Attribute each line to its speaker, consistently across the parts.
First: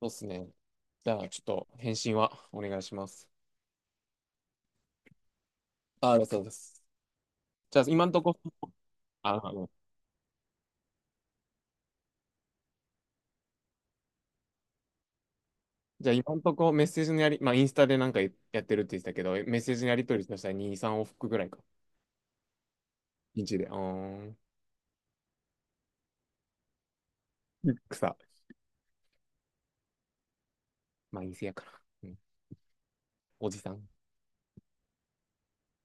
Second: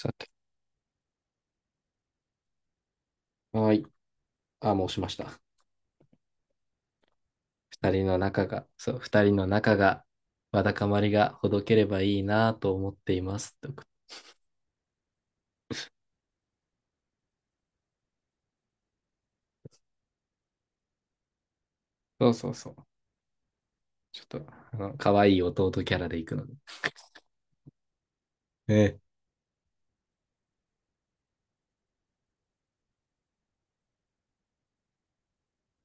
Speaker 1: そうです
Speaker 2: て、
Speaker 1: ね。じゃあ、ちょっと返信はお願いします。
Speaker 2: はい。あ、もう押しました。
Speaker 1: ああ、そうです。じゃあ、
Speaker 2: 二
Speaker 1: 今
Speaker 2: 人
Speaker 1: ん
Speaker 2: の
Speaker 1: とこ、
Speaker 2: 仲が、そう、二
Speaker 1: あ、
Speaker 2: 人の
Speaker 1: あ、
Speaker 2: 仲が、わだかまりがほどければいいなと思っています。と、
Speaker 1: じゃあ、今んとこメッセージのやり、まあ、インスタでなんかやってるって言ってたけど、メッセージのやり取りとしたら2、3往復ぐらいか。
Speaker 2: そうそうそう。
Speaker 1: 1で。
Speaker 2: ちょっ
Speaker 1: ん。
Speaker 2: と、可愛い弟キャラで行くので。
Speaker 1: 草。
Speaker 2: ええ。
Speaker 1: まあ、陰性やから。うん。おじさん。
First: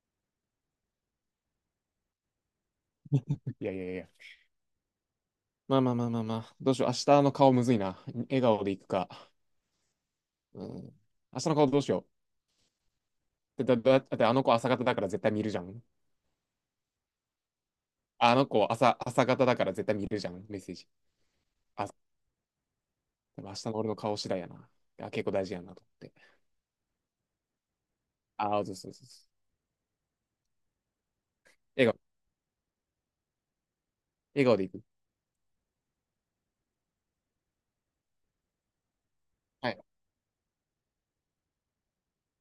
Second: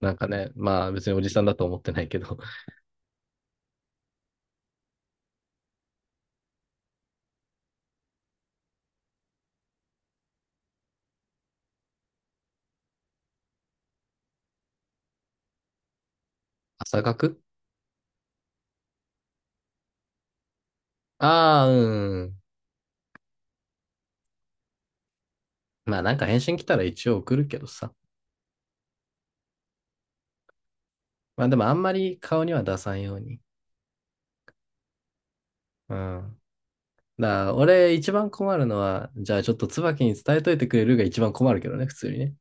Speaker 2: なんかね、まあ別におじさんだと思ってないけど、
Speaker 1: いやいやいや。まあまあまあまあまあ。どうしよう。明日の顔むずいな。笑顔でいくか。うん。明日の顔どうしよう。だってあの子朝方だから絶対見るじゃん。
Speaker 2: 朝学、
Speaker 1: あの子朝、朝方だから絶対見るじゃん。メッセージ。
Speaker 2: ああ、う
Speaker 1: 朝
Speaker 2: ん。
Speaker 1: でも明日の俺の顔次第やな。あ、結構大事やなと
Speaker 2: まあ
Speaker 1: 思っ
Speaker 2: なんか
Speaker 1: て。
Speaker 2: 返信来たら一応送るけどさ。
Speaker 1: ああ、そうそうそうそう。
Speaker 2: まあでもあん
Speaker 1: 笑
Speaker 2: ま
Speaker 1: 顔、
Speaker 2: り顔には出さんように。
Speaker 1: 笑顔でいく。
Speaker 2: うん。だから俺一番困るのは、じゃあちょっと
Speaker 1: はい。
Speaker 2: 椿に伝えといてくれるが一番困るけどね、普通にね。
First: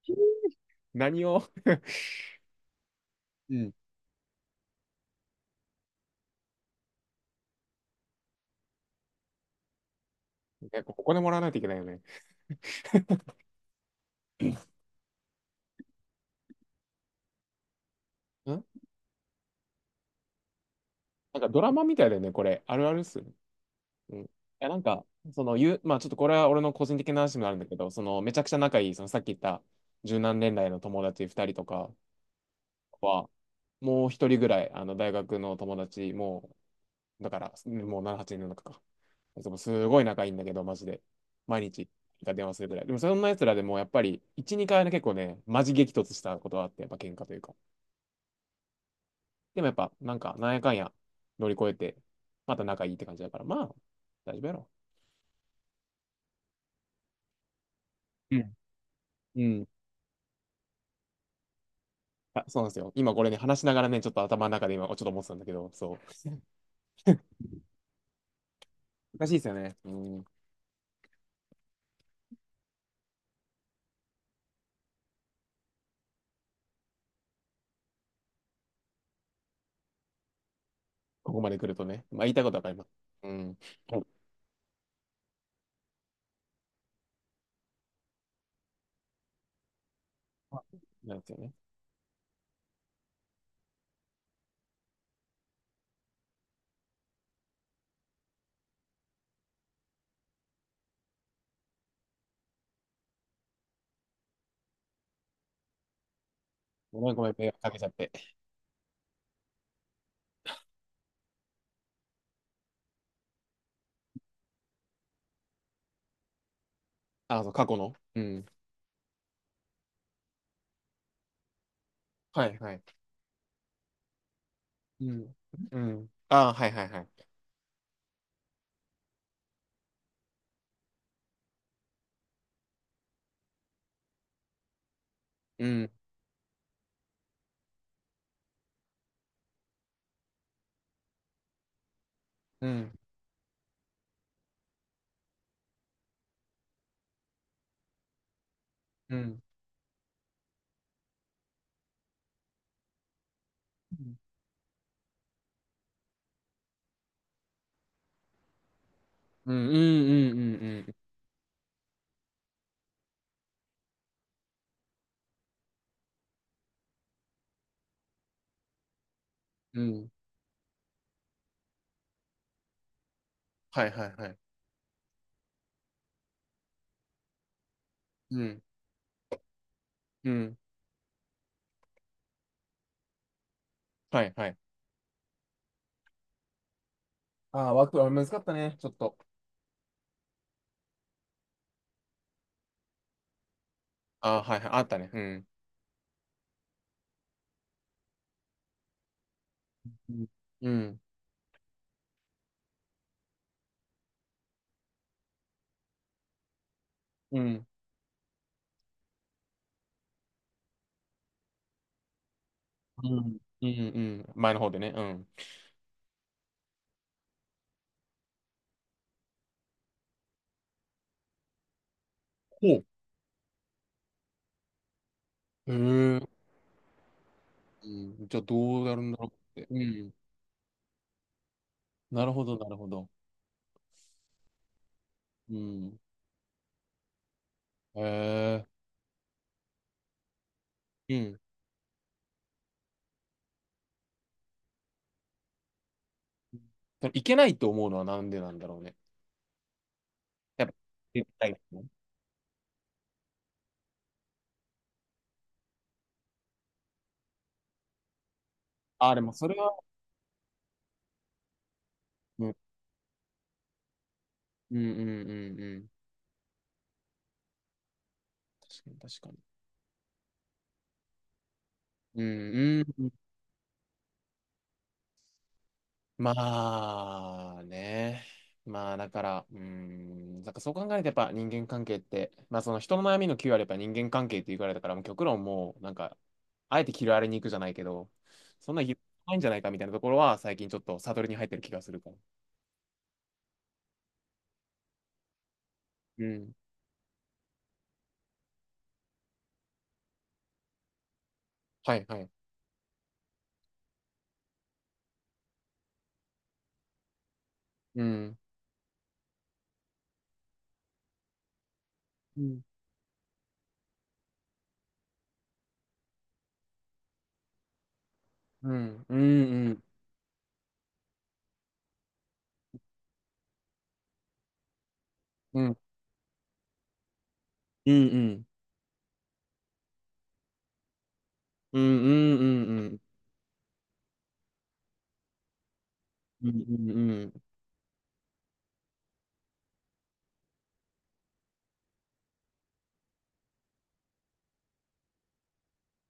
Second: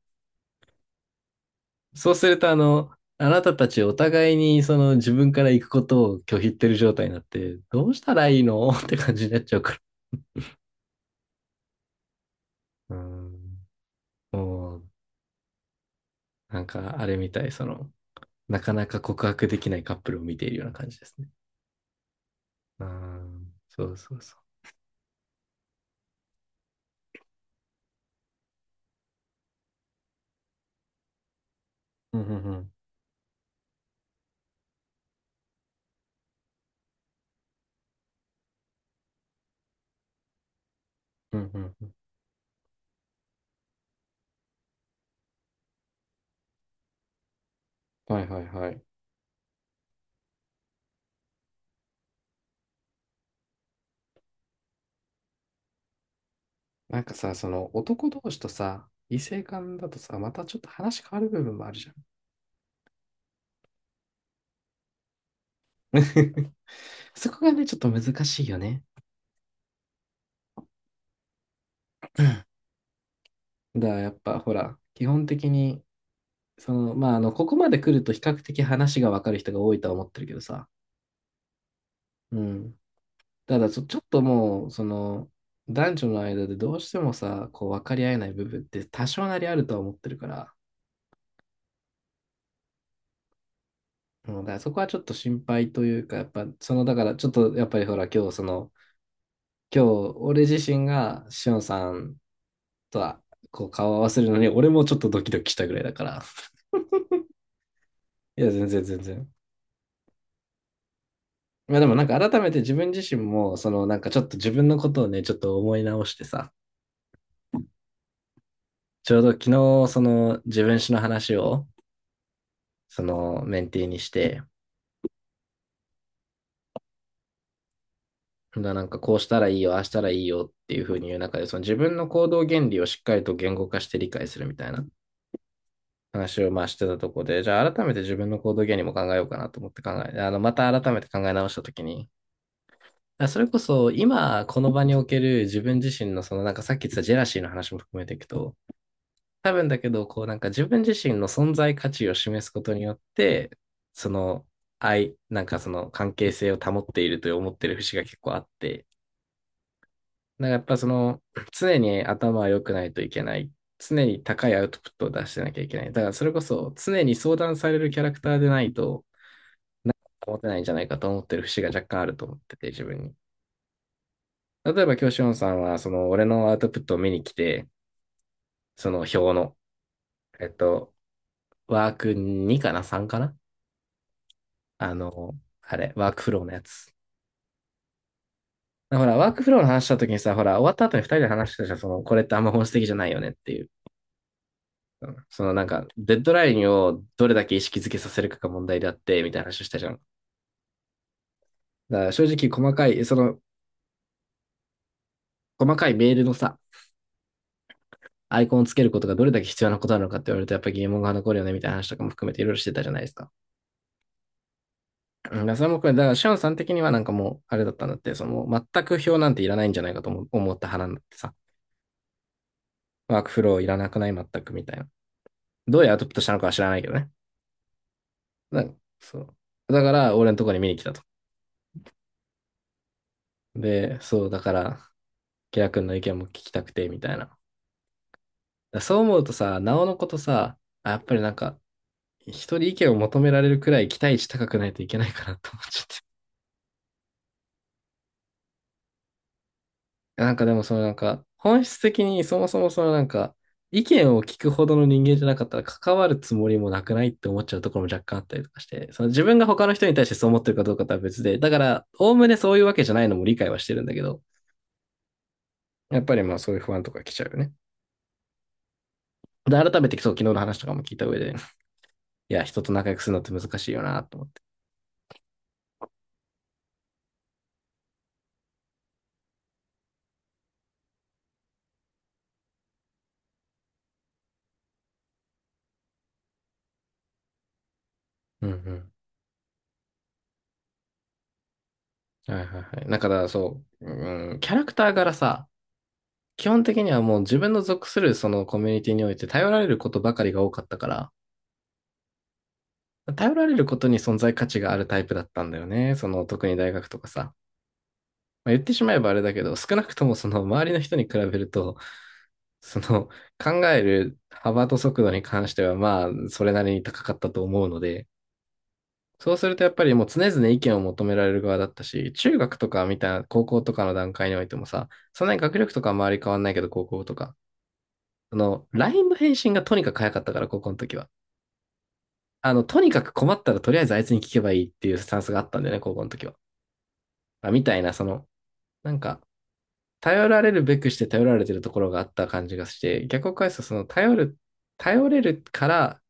Speaker 1: 何を
Speaker 2: そうすると、あな
Speaker 1: う
Speaker 2: たた
Speaker 1: ん。
Speaker 2: ちお互いにその自分から行くことを拒否ってる状態になって、どうしたらいいの って感じになっちゃうか
Speaker 1: なんかお金もらわないといけないよね。ん。
Speaker 2: ら。うん。もう、なんかあれみたい、その、な
Speaker 1: な
Speaker 2: かなか告白できないカップルを見ているような感じですね。
Speaker 1: んかドラマみたいだよね、これ。あ
Speaker 2: う
Speaker 1: るあるっすよね。
Speaker 2: ん。そうそ
Speaker 1: う
Speaker 2: う
Speaker 1: ん。い
Speaker 2: そ
Speaker 1: や、なんか、まあちょっとこれは俺の個人的な話になるんだけど、その、めちゃくちゃ仲いい、そのさっき言った十何年来の友達二人とか
Speaker 2: う。うんうんうん。
Speaker 1: は、もう一人ぐらい、あの、大学の友達もだから、もう7、8年の中か。いつもすごい仲いいんだけど、マジで。
Speaker 2: うんう
Speaker 1: 毎
Speaker 2: んう
Speaker 1: 日
Speaker 2: ん。
Speaker 1: 電話するぐらい。でもそんな奴らでもやっぱり、1、2回ね、結構ね、マジ激突したことはあって、やっぱ喧嘩というか。
Speaker 2: はいはいはい。
Speaker 1: でもやっぱ、なんか、なんやかんや乗り越えて、また仲いいって感じだから、まあ、大丈夫やろ。
Speaker 2: なんかさ、その男同
Speaker 1: う
Speaker 2: 士と
Speaker 1: ん
Speaker 2: さ、異性
Speaker 1: うん。
Speaker 2: 間だとさ、またちょっと話変わる部分もあるじゃん。
Speaker 1: あ、そうなんですよ。今これね、話しながらね、ちょっと頭の中で今、ちょっと思ってたんだけど、そう。
Speaker 2: そこがね、ちょっと難しいよね。
Speaker 1: 難しいですよね。うん。
Speaker 2: うん、だからやっぱほら、基本的にその、まあ、ここまで来ると比較的話がわかる人が多いとは思ってるけどさ。
Speaker 1: ここまで来るとね。まあ、言い
Speaker 2: う
Speaker 1: たいことわかり
Speaker 2: ん。
Speaker 1: ます。うん。
Speaker 2: ただちょっともう、その、男女の間でどうしてもさ、こう、分かり合えない部分って多少なりあるとは思ってるから。
Speaker 1: あ、なんですよね。
Speaker 2: うん、だからそこはちょっと心配というか、やっぱ、その、だから、ちょっと、やっぱりほら、今日、その、今日、俺自身が、しおんさんとは、こう、顔を合わせるのに、俺もちょっとドキドキしたぐらいだから。
Speaker 1: ごめんごめん、迷惑かけちゃって。
Speaker 2: いや、全然、全然。まあでもなんか改めて自分自身も、そのなんかちょっと自分のことをね、ちょっと思い直してさ、
Speaker 1: あ、そう、過去の。うん。
Speaker 2: ちょうど昨日、その自分史の話を、
Speaker 1: はいはい。
Speaker 2: そのメンティーにして、
Speaker 1: うん。うん。ああ、はいはいはい。
Speaker 2: だなんかこうしたらいいよ、ああしたらいいよっていうふうに言う中で、その自分の行動原理をしっかりと言語化して理解するみたいな
Speaker 1: うん。
Speaker 2: 話をまあしてたとこで、じゃあ改めて自分の行動原理も考えようかなと思って考え、また改めて考え直したときに、
Speaker 1: うん。
Speaker 2: あそれこそ今この場における自分自身のそのなんかさっき言ってたジェラシーの話も含めていくと、
Speaker 1: うん。
Speaker 2: 多分だけど、こうなんか自分自身の存在価値を示すことによって、
Speaker 1: う
Speaker 2: そ
Speaker 1: ん。
Speaker 2: の愛、なんかその関係性を保っていると思ってる節が結構あって、
Speaker 1: うん。うん。う
Speaker 2: なんか
Speaker 1: ん。
Speaker 2: やっぱ
Speaker 1: う
Speaker 2: そ
Speaker 1: ん。
Speaker 2: の常に頭は良くないといけない。常に高いアウトプットを出してなきゃいけない。だからそれこそ常に相談されるキャラクターでないと
Speaker 1: うん。
Speaker 2: 持てないんじゃないかと思ってる節が若干あると思ってて自分に。
Speaker 1: はいはいはい。
Speaker 2: 例えば今師ンさんはその俺のアウトプットを見に来て、
Speaker 1: うん。
Speaker 2: その表の、
Speaker 1: う
Speaker 2: えっ
Speaker 1: ん。
Speaker 2: と、ワーク2かな？ 3 かな、
Speaker 1: はいはい。
Speaker 2: あの、あれ、ワークフローのやつ。
Speaker 1: ああ、ワークは難かったね、ちょっ
Speaker 2: ほ
Speaker 1: と。
Speaker 2: ら、ワークフローの話した時にさ、ほら、終わった後に二人で話してたじゃん、その、これってあんま本質的じゃないよねっていう。
Speaker 1: ああ、はいはい。あった
Speaker 2: う
Speaker 1: ね。
Speaker 2: ん、
Speaker 1: う
Speaker 2: そ
Speaker 1: ん。
Speaker 2: のなんか、デッドラインをどれだけ意識づけさせるかが問題であって、みたいな話をしたじゃん。
Speaker 1: うん。
Speaker 2: だから正直、細かい、その、細かいメールのさ、
Speaker 1: うん。
Speaker 2: アイコンをつけることがどれだけ必要なことなのかって言われると、やっぱり疑問が残るよね、みたいな話とかも含めていろいろしてたじゃないで
Speaker 1: う
Speaker 2: す
Speaker 1: ん。
Speaker 2: か。
Speaker 1: うん。うん前の方でね。うん。
Speaker 2: うん、だからそれもこれ、だから、シオンさん的にはなんかもう、あれだったんだって、その、全く表なんていらないんじゃないかと思った派なんだってさ。
Speaker 1: ほ
Speaker 2: ワークフローいらなくない全くみたいな。
Speaker 1: う。へ
Speaker 2: どうやってアドプトしたの
Speaker 1: え。
Speaker 2: かは知らないけどね。
Speaker 1: うん。じゃあ
Speaker 2: な
Speaker 1: どうなるんだ
Speaker 2: そ
Speaker 1: ろ
Speaker 2: う。
Speaker 1: うって。う
Speaker 2: だか
Speaker 1: ん。
Speaker 2: ら、俺のとこに見に来たと。
Speaker 1: なるほど、なるほど。
Speaker 2: で、そう、だから、
Speaker 1: う
Speaker 2: ケラ君の
Speaker 1: ん。
Speaker 2: 意見も聞きたくて、みたいな。
Speaker 1: へえ。
Speaker 2: そう思うとさ、なおのことさ、あ、やっ
Speaker 1: う
Speaker 2: ぱりなん
Speaker 1: ん。
Speaker 2: か、人に意見を求められるくらい期待値高くないといけないかなと思っちゃって。
Speaker 1: でもいけないと思うのはなんでなんだろうね。
Speaker 2: なんかでも、
Speaker 1: やっぱ、
Speaker 2: そのなんか、
Speaker 1: 絶対。
Speaker 2: 本質的にそもそもそのなんか、意見を聞くほどの人間じゃなかったら関わるつもりもなくないって思っちゃうところも若干あったりとかして、その
Speaker 1: ああ、で
Speaker 2: 自
Speaker 1: も
Speaker 2: 分が
Speaker 1: それ
Speaker 2: 他の
Speaker 1: は、
Speaker 2: 人に対してそう思ってるかどうかとは別で、だから、おおむねそういうわけじゃないのも理解はしてるんだけど、
Speaker 1: うんうんうんうん。
Speaker 2: やっぱりまあそういう不安とか来ちゃうよね。
Speaker 1: 確かに確かに。
Speaker 2: で、改めてそう、昨日の話とかも聞いた上で、
Speaker 1: うん
Speaker 2: いや、人と
Speaker 1: うん
Speaker 2: 仲良く
Speaker 1: うん。
Speaker 2: するのって難しいよなと思って。
Speaker 1: まあね。まあだから、うん、なんかそう考えるとやっぱ人間関係って、まあその人の悩みのキューあれば人間関係って言われたからも極論もうなんか、あえてキルアレに行くじゃないけど、
Speaker 2: うんう
Speaker 1: そんな
Speaker 2: ん。
Speaker 1: 広いんじゃないかみたいなところは最近ちょっとサドルに入ってる気がするから。
Speaker 2: はいはいはい。だからそう、うん、キャラクター柄さ、
Speaker 1: う
Speaker 2: 基
Speaker 1: ん。
Speaker 2: 本的にはもう自分の属するそのコミュニティにおいて頼られることばかりが多かったから、
Speaker 1: はいはい。
Speaker 2: 頼られることに存在価値があるタイプだったんだよね。その特に大学とかさ。
Speaker 1: うん
Speaker 2: まあ、言ってしまえばあれだけど、少なくともその周りの人に比べると、
Speaker 1: うん
Speaker 2: その考える幅と速度に関してはまあそれなりに高かったと思うので、
Speaker 1: うんう
Speaker 2: そうするとやっぱ
Speaker 1: ん
Speaker 2: りもう常々意見を求められる側だったし、中学とかみたいな高校とかの段階においてもさ、そんなに学
Speaker 1: うんう
Speaker 2: 力
Speaker 1: ん
Speaker 2: とかは周り変わんないけど高校とか、
Speaker 1: うん
Speaker 2: ラインの返信がとにかく早かったから高校の時は。
Speaker 1: うんうんう
Speaker 2: とに
Speaker 1: ん
Speaker 2: かく困ったらとりあえずあいつに聞けばいいっていうスタンスがあったんだよね、高校の時は。
Speaker 1: うんうん。
Speaker 2: まあ、みたいな、その、なんか、頼られるべくして頼られてるところがあった感じがして、逆を返すとその、頼る、頼れるから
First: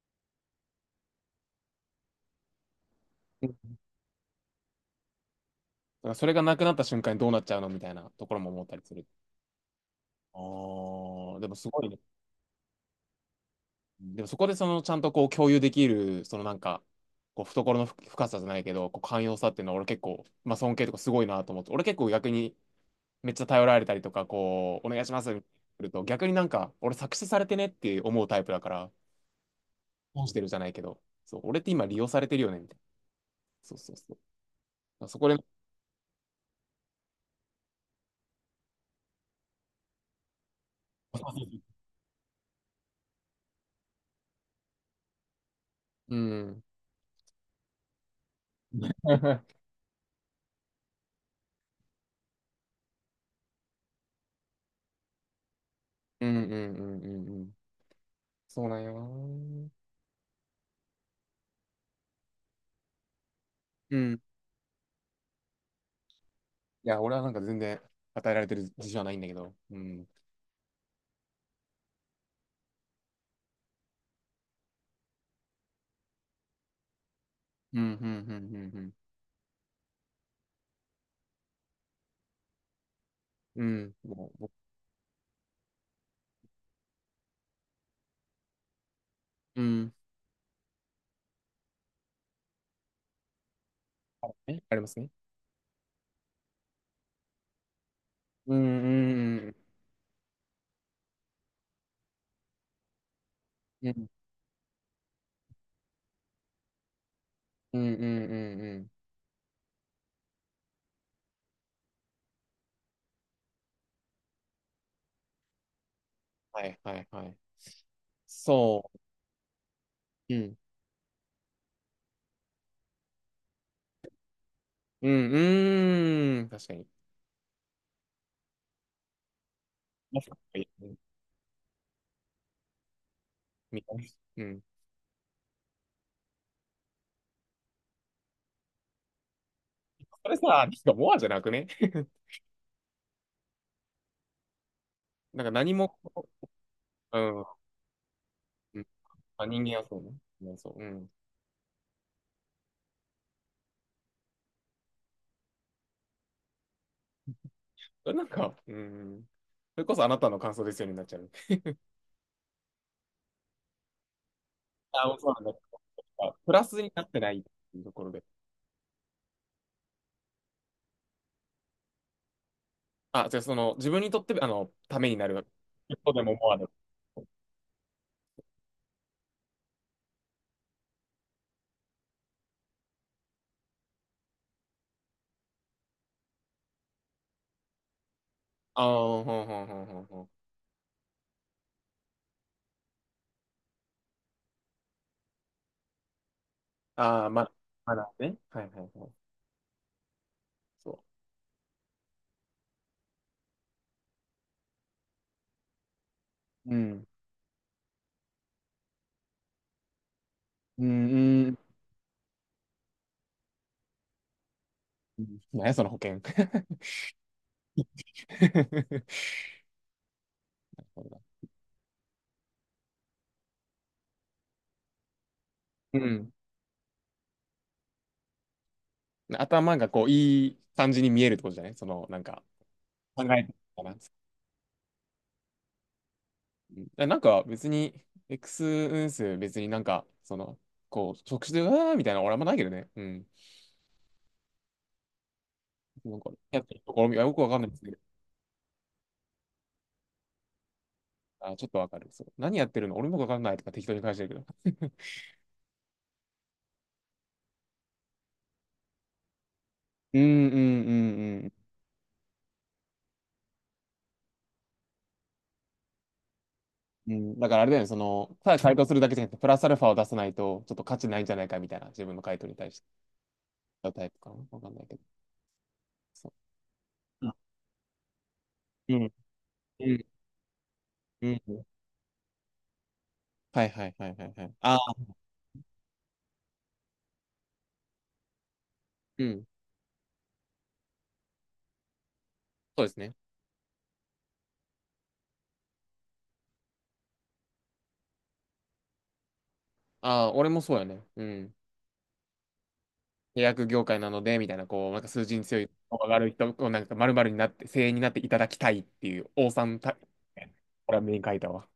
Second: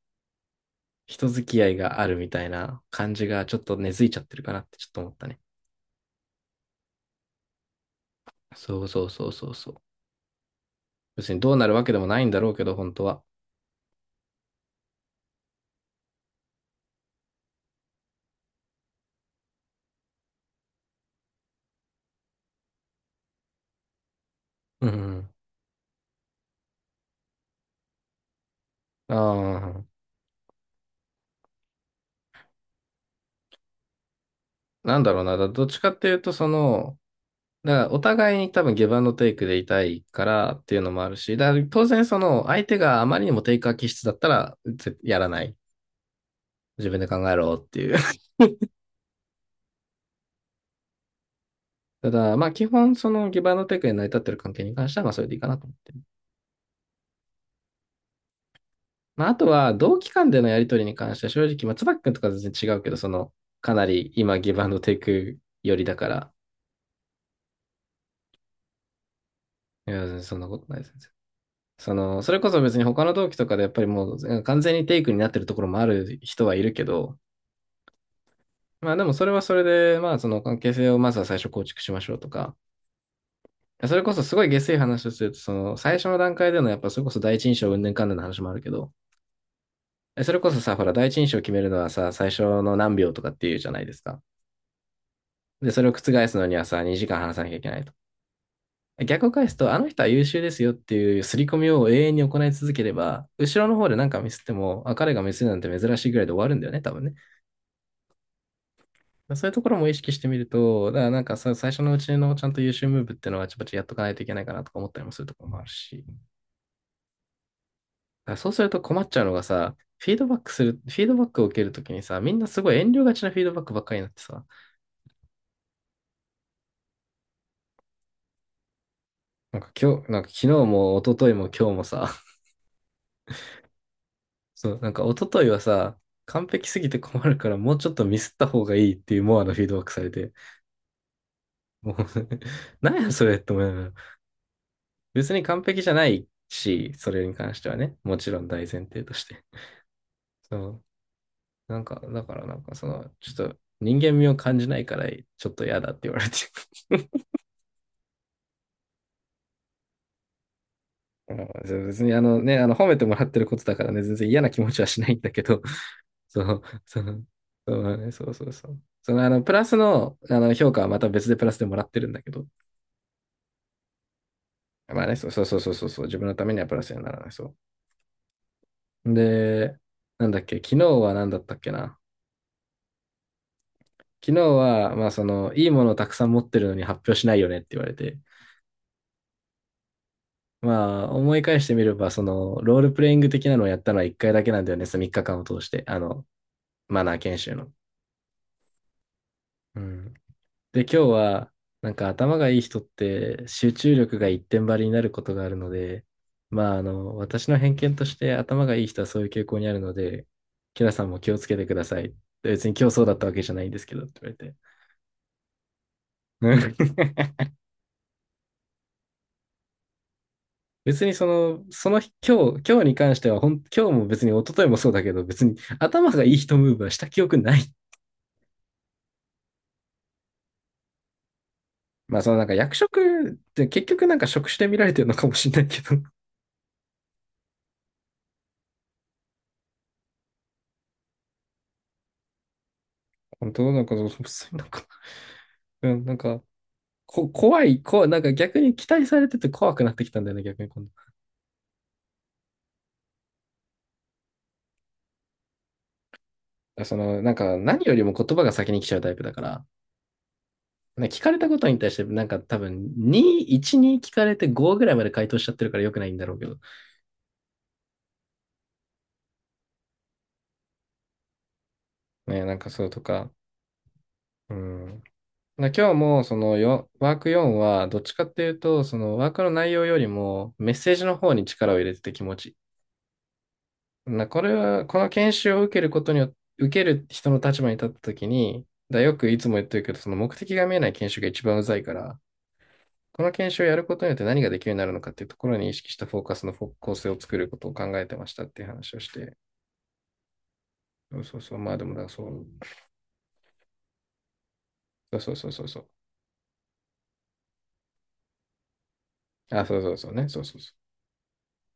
Speaker 2: 人付き合いがあるみたいな感じがちょっと根付いちゃってるかなってちょっと思ったね。
Speaker 1: なんかそれがなくなった瞬間にどうなっちゃうのみたいなところも思った
Speaker 2: そ
Speaker 1: り
Speaker 2: う
Speaker 1: す
Speaker 2: そ
Speaker 1: る。
Speaker 2: うそうそうそう。
Speaker 1: あ
Speaker 2: 別に
Speaker 1: ーで
Speaker 2: どう
Speaker 1: も
Speaker 2: な
Speaker 1: す
Speaker 2: る
Speaker 1: ご
Speaker 2: わ
Speaker 1: い
Speaker 2: けで
Speaker 1: ね。
Speaker 2: もないんだろうけど、本当は。
Speaker 1: でもそこでそのちゃんとこう共有できる、そのなんか、こう懐の深さじゃないけど、こう寛容さっていうのは俺結構、まあ尊敬とかすごいなと思って、俺結構逆にめっちゃ頼られたりとか、こ
Speaker 2: う
Speaker 1: う、
Speaker 2: ん
Speaker 1: お
Speaker 2: う
Speaker 1: 願いしま
Speaker 2: ん。
Speaker 1: すみたいなると、逆になんか、俺作詞されてねって思うタイプだから、
Speaker 2: ああ、
Speaker 1: 損してるじゃないけど、そう、俺って今利用されてるよねみたいな。そうそうそう。
Speaker 2: なん
Speaker 1: あ
Speaker 2: だ
Speaker 1: そ
Speaker 2: ろう
Speaker 1: こ
Speaker 2: な。
Speaker 1: で、
Speaker 2: だどっちかっていうと、その、だからお互いに多分ギブアンドテイクでいたいからっていうのもあるし、だから当然その相手があまりにもテイカー気質だったらぜやらない。
Speaker 1: うん。
Speaker 2: 自分で考えろっていう。ただ、まあ基本そのギブアンドテイクで成り立ってる関係に関してはまあそれでいいかなと思ってる。
Speaker 1: うんうんうんうんうん。そうなんよな。う
Speaker 2: まああと
Speaker 1: ん
Speaker 2: は同期間でのやりとりに関しては正直、まあ椿くんとか全然違うけど、そのかな
Speaker 1: う
Speaker 2: り
Speaker 1: ん。
Speaker 2: 今ギブアンドテイク寄りだから、
Speaker 1: いや、俺はなんか全然与えられてる自信はないんだけど。う
Speaker 2: いや、
Speaker 1: ん。
Speaker 2: 全然そんなことないです。その、それこそ別に他の同期とかでやっぱりもう完全にテイクになってるところもある人はいるけど、
Speaker 1: うん、うん、うん、うん、う
Speaker 2: ま
Speaker 1: ん。
Speaker 2: あでもそれはそれで、まあその関係性をまずは最初構築しましょうとか、
Speaker 1: うん、
Speaker 2: それこそ
Speaker 1: もう、
Speaker 2: すごい
Speaker 1: 僕、
Speaker 2: 下水話をすると、その最初の段階でのやっぱそれこそ第一印象うんかんぬんの話もあるけど、
Speaker 1: うん。
Speaker 2: それこそさ、ほら第一印象を決めるのはさ、最初の何秒とかっていうじゃないですか。
Speaker 1: あ、えありますね。
Speaker 2: で、それを覆すのにはさ、2時間話さなきゃいけないと。
Speaker 1: うん、う
Speaker 2: 逆を返
Speaker 1: ん、う
Speaker 2: す
Speaker 1: ん、
Speaker 2: と、あの人は優秀ですよっていう刷り込みを永遠に行い続ければ、後ろの方
Speaker 1: う
Speaker 2: で何
Speaker 1: ん、
Speaker 2: かミスっても、あ、彼がミスるなんて珍しいぐらいで終わるんだよね、多分ね。
Speaker 1: うん、うん、うんうん。
Speaker 2: そういうところも意識してみると、だからなんかさ、最初のうちのちゃんと優秀ムーブっていうのはちょっとやっとかないといけないかなとか思ったりもするところもあるし。だ
Speaker 1: はい、はい、はい。
Speaker 2: からそうすると
Speaker 1: そ
Speaker 2: 困っちゃうのがさ、フィードバ
Speaker 1: う。う
Speaker 2: ック
Speaker 1: ん、
Speaker 2: する、フィードバックを受けるときにさ、みんなすごい遠慮がちなフィードバックばっかりになってさ、
Speaker 1: うん、うーん。確かに。
Speaker 2: なんか今日、な
Speaker 1: も
Speaker 2: んか
Speaker 1: しかし
Speaker 2: 昨日
Speaker 1: たら、うん。
Speaker 2: も一昨日も今日もさ、
Speaker 1: みたいな。うん。
Speaker 2: そう、なんか一昨日はさ、完璧すぎて困るからもうちょっとミスった方がいいっていうモアのフィードバックされ
Speaker 1: そ
Speaker 2: て、
Speaker 1: れさ、なんかモアじゃなくね
Speaker 2: もう なんやそれって思いながら、別に
Speaker 1: なんか
Speaker 2: 完
Speaker 1: 何
Speaker 2: 璧じゃ
Speaker 1: も、
Speaker 2: ないし、そ
Speaker 1: う
Speaker 2: れに
Speaker 1: ん。
Speaker 2: 関してはね、もちろん大
Speaker 1: う
Speaker 2: 前
Speaker 1: ん。
Speaker 2: 提として。
Speaker 1: まあ、人間はそうね。う
Speaker 2: そ
Speaker 1: んそう。
Speaker 2: う、
Speaker 1: うん。
Speaker 2: なんか、だからなんかその、ちょっと人間味を感じないから、ちょっと嫌だって言われて。
Speaker 1: それなんか、うん。それこそあなたの感想ですよになっちゃう。
Speaker 2: あの別にね、褒めてもらってることだからね、全然嫌な気持ちはしな
Speaker 1: あ、も
Speaker 2: い
Speaker 1: う
Speaker 2: んだ
Speaker 1: そう
Speaker 2: け
Speaker 1: なんだ。
Speaker 2: ど、そ
Speaker 1: プ
Speaker 2: う、
Speaker 1: ラスに
Speaker 2: そ
Speaker 1: なって
Speaker 2: う、
Speaker 1: ないって
Speaker 2: そ
Speaker 1: い
Speaker 2: う
Speaker 1: うと
Speaker 2: だ
Speaker 1: こ
Speaker 2: ね、
Speaker 1: ろ
Speaker 2: そ
Speaker 1: で。
Speaker 2: うそうそう。その、あの、プラスの、あの、評価はまた別でプラスでもらってるんだけど、
Speaker 1: あ、じゃあその、自分にとって、あの、た
Speaker 2: まあ
Speaker 1: め
Speaker 2: ね、
Speaker 1: に
Speaker 2: そ
Speaker 1: な
Speaker 2: う
Speaker 1: る
Speaker 2: そ
Speaker 1: わ
Speaker 2: う
Speaker 1: け。
Speaker 2: そうそうそう
Speaker 1: 一
Speaker 2: そう、
Speaker 1: 歩
Speaker 2: 自
Speaker 1: で
Speaker 2: 分
Speaker 1: も
Speaker 2: のた
Speaker 1: 思
Speaker 2: め
Speaker 1: わ
Speaker 2: には
Speaker 1: ぬ。
Speaker 2: プラスにはならない、そう。で、なんだっけ、昨日は何だったっけな。昨日は、まあ、その、いいものをたくさん持ってるのに発表しないよねって言われて、
Speaker 1: ああ、ほんほんほんほんほん。
Speaker 2: まあ、思い返してみれば、その、ロールプレイング的なのをやったのは1回だけなんだよね、その3日間を通して、あの、マナー
Speaker 1: ああ、
Speaker 2: 研
Speaker 1: ま、
Speaker 2: 修の。
Speaker 1: まだね。はいはいはい。
Speaker 2: うん。で、今日
Speaker 1: そ
Speaker 2: は、なんか頭がいい人って集中力が一点張りになることがあるので、
Speaker 1: う。
Speaker 2: ま
Speaker 1: う
Speaker 2: あ、あ
Speaker 1: ん。
Speaker 2: の、私の偏見として頭がいい人はそういう傾向にあるので、キ
Speaker 1: う
Speaker 2: ラさん
Speaker 1: ん、
Speaker 2: も気をつ
Speaker 1: う
Speaker 2: け
Speaker 1: ん。
Speaker 2: てください。別に今日そうだったわけじゃないんですけど、って
Speaker 1: 何や、その保険。
Speaker 2: 言われて。うん。
Speaker 1: そ
Speaker 2: 別
Speaker 1: う
Speaker 2: に
Speaker 1: だ、
Speaker 2: その、その日、今日、今日に関してはほん、今日も別に一昨日もそうだけど、別に
Speaker 1: う
Speaker 2: 頭が
Speaker 1: ん。
Speaker 2: いい人ムーブはした記憶ない。
Speaker 1: 頭がこう、いい感じに見えるってことじゃないその、な
Speaker 2: まあ、
Speaker 1: ん
Speaker 2: その
Speaker 1: か、
Speaker 2: なんか役職
Speaker 1: 考
Speaker 2: っ
Speaker 1: えて
Speaker 2: て
Speaker 1: た
Speaker 2: 結
Speaker 1: な。う
Speaker 2: 局なんか職種で見られてるのかもしれないけど、
Speaker 1: ん。だなんか別に、X 運数別になんか、その、こう、直視で、うわーみたいな、俺はあんまないけどね。うん。
Speaker 2: 本当なんか、そうなんか、うん、な
Speaker 1: な
Speaker 2: ん
Speaker 1: んか、
Speaker 2: か、
Speaker 1: やってるところ、いや
Speaker 2: こ、
Speaker 1: よくわかん
Speaker 2: 怖
Speaker 1: ないです
Speaker 2: い、
Speaker 1: けど、
Speaker 2: こ、なんか逆に期待されてて怖くなってきたんだよね、逆に今
Speaker 1: あ、ちょっとわかる。そう。何やってるの俺もわかんないとか適当に返してるけど。
Speaker 2: 度。その、なんか何よりも言葉が先に来ちゃうタイプだから、
Speaker 1: うんうんう
Speaker 2: ね聞かれ
Speaker 1: んう
Speaker 2: た
Speaker 1: ん。
Speaker 2: ことに対して、なんか多分、2、1、2聞かれて5ぐらいまで回答しちゃってるから良くないんだろうけど。
Speaker 1: うんだからあれだよね、その、ただ回答するだけじゃなくて、プラスアルファを出さないと、ちょっと価値ないんじゃないかみたいな、自分の回
Speaker 2: ね、
Speaker 1: 答
Speaker 2: な
Speaker 1: に
Speaker 2: んか
Speaker 1: 対し
Speaker 2: そ
Speaker 1: て
Speaker 2: うとか、
Speaker 1: のタイプかな。
Speaker 2: う
Speaker 1: わかんないけ
Speaker 2: ん。
Speaker 1: ど。
Speaker 2: な今日も、
Speaker 1: そ
Speaker 2: そのよ、ワー
Speaker 1: う、
Speaker 2: ク
Speaker 1: あ、
Speaker 2: 4は、どっちかっていうと、
Speaker 1: う
Speaker 2: そ
Speaker 1: ん、
Speaker 2: のワークの内
Speaker 1: う
Speaker 2: 容よ
Speaker 1: ん、
Speaker 2: りも、メッセージの
Speaker 1: う
Speaker 2: 方に
Speaker 1: ん。
Speaker 2: 力を入れてて気持ち
Speaker 1: はいはいはいは
Speaker 2: な、
Speaker 1: い
Speaker 2: こ
Speaker 1: は
Speaker 2: れ
Speaker 1: い。ああ、
Speaker 2: は、この研修を受けることによって、受ける人の立場に立ったときに、だ、よ
Speaker 1: う
Speaker 2: くい
Speaker 1: ん。
Speaker 2: つも言ってるけど、その目的が見えない研修が一番うざいから、
Speaker 1: そうですね。
Speaker 2: この研修をやることによって何ができるようになるのかっていうところに意識したフォーカスの構成を作ることを考えてましたっていう話をして、
Speaker 1: ああ、俺もそうやね。
Speaker 2: そう
Speaker 1: う
Speaker 2: そうそ
Speaker 1: ん。
Speaker 2: う、まあでもだ、そう、
Speaker 1: 契約業界なので、みたいな、こう、なんか数
Speaker 2: そう
Speaker 1: 字に
Speaker 2: そう
Speaker 1: 強
Speaker 2: そう
Speaker 1: い、
Speaker 2: そう、
Speaker 1: 上がる人、こうなんか丸々になって、精鋭になっていただきたいっていう、王
Speaker 2: あ、
Speaker 1: さ
Speaker 2: そ
Speaker 1: ん
Speaker 2: うそ
Speaker 1: た、
Speaker 2: うそうね、そうそうそ
Speaker 1: これはメイン書いたわ。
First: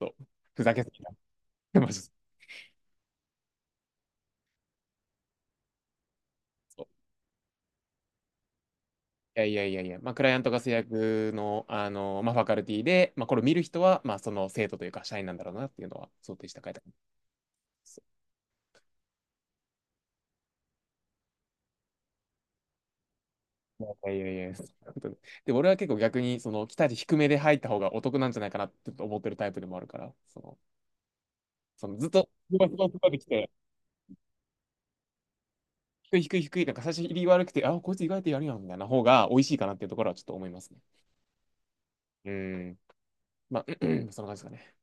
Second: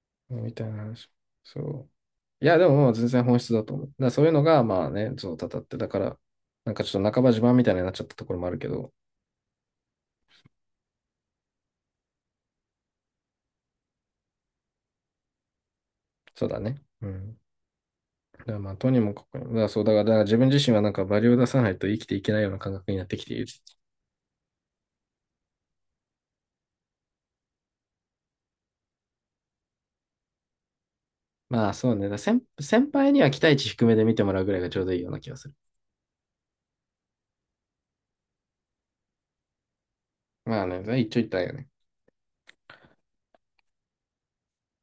Speaker 1: そう。
Speaker 2: う、み
Speaker 1: ふ
Speaker 2: たい
Speaker 1: ざ
Speaker 2: な
Speaker 1: けすぎ
Speaker 2: 話。
Speaker 1: た。
Speaker 2: そ
Speaker 1: マジで、
Speaker 2: う。いや、でももう全然本質だと思う。だからそういうのが、まあね、そう、たたって、だから、なん
Speaker 1: そ
Speaker 2: か
Speaker 1: う。
Speaker 2: ちょっと半ば自慢みたいになっちゃったところもあるけど、
Speaker 1: いやいやいやいや、まあ、クライアントが制約の、あの、まあ、ファカルティで、まあ、これを見る人は、まあ、その生徒というか、社員なんだろうなっていうのは想
Speaker 2: そう
Speaker 1: 定し
Speaker 2: だ
Speaker 1: て書いて
Speaker 2: ね。
Speaker 1: ありま
Speaker 2: うん。
Speaker 1: す。そ
Speaker 2: だからまあ、とにもかくにも、だからそう、だから、だから自分自身はなんかバリを出さないと生きていけないような感覚になってきている。
Speaker 1: う。いやいやいや、そういうことで、で俺は結構逆に、その、期待値低めで入った方がお得なんじゃないかなって思ってるタイプでもあるから、その、
Speaker 2: まあ
Speaker 1: そ
Speaker 2: そう
Speaker 1: の
Speaker 2: ね、だ
Speaker 1: ずっ
Speaker 2: から
Speaker 1: と、
Speaker 2: 先、
Speaker 1: すごいすご
Speaker 2: 先
Speaker 1: いすごい
Speaker 2: 輩
Speaker 1: って
Speaker 2: に
Speaker 1: き
Speaker 2: は期
Speaker 1: て、
Speaker 2: 待値低めで見てもらうぐらいがちょうどいいような気がする。
Speaker 1: 低い低い低い、なんか最初入り悪くて、あ、こいつ意外とやるやん、みたいな方が美味しいかなっていうところはちょっと思いま
Speaker 2: まあ
Speaker 1: すね。
Speaker 2: ね、一長一短よね。
Speaker 1: うん。まあ、そんな感じですかね。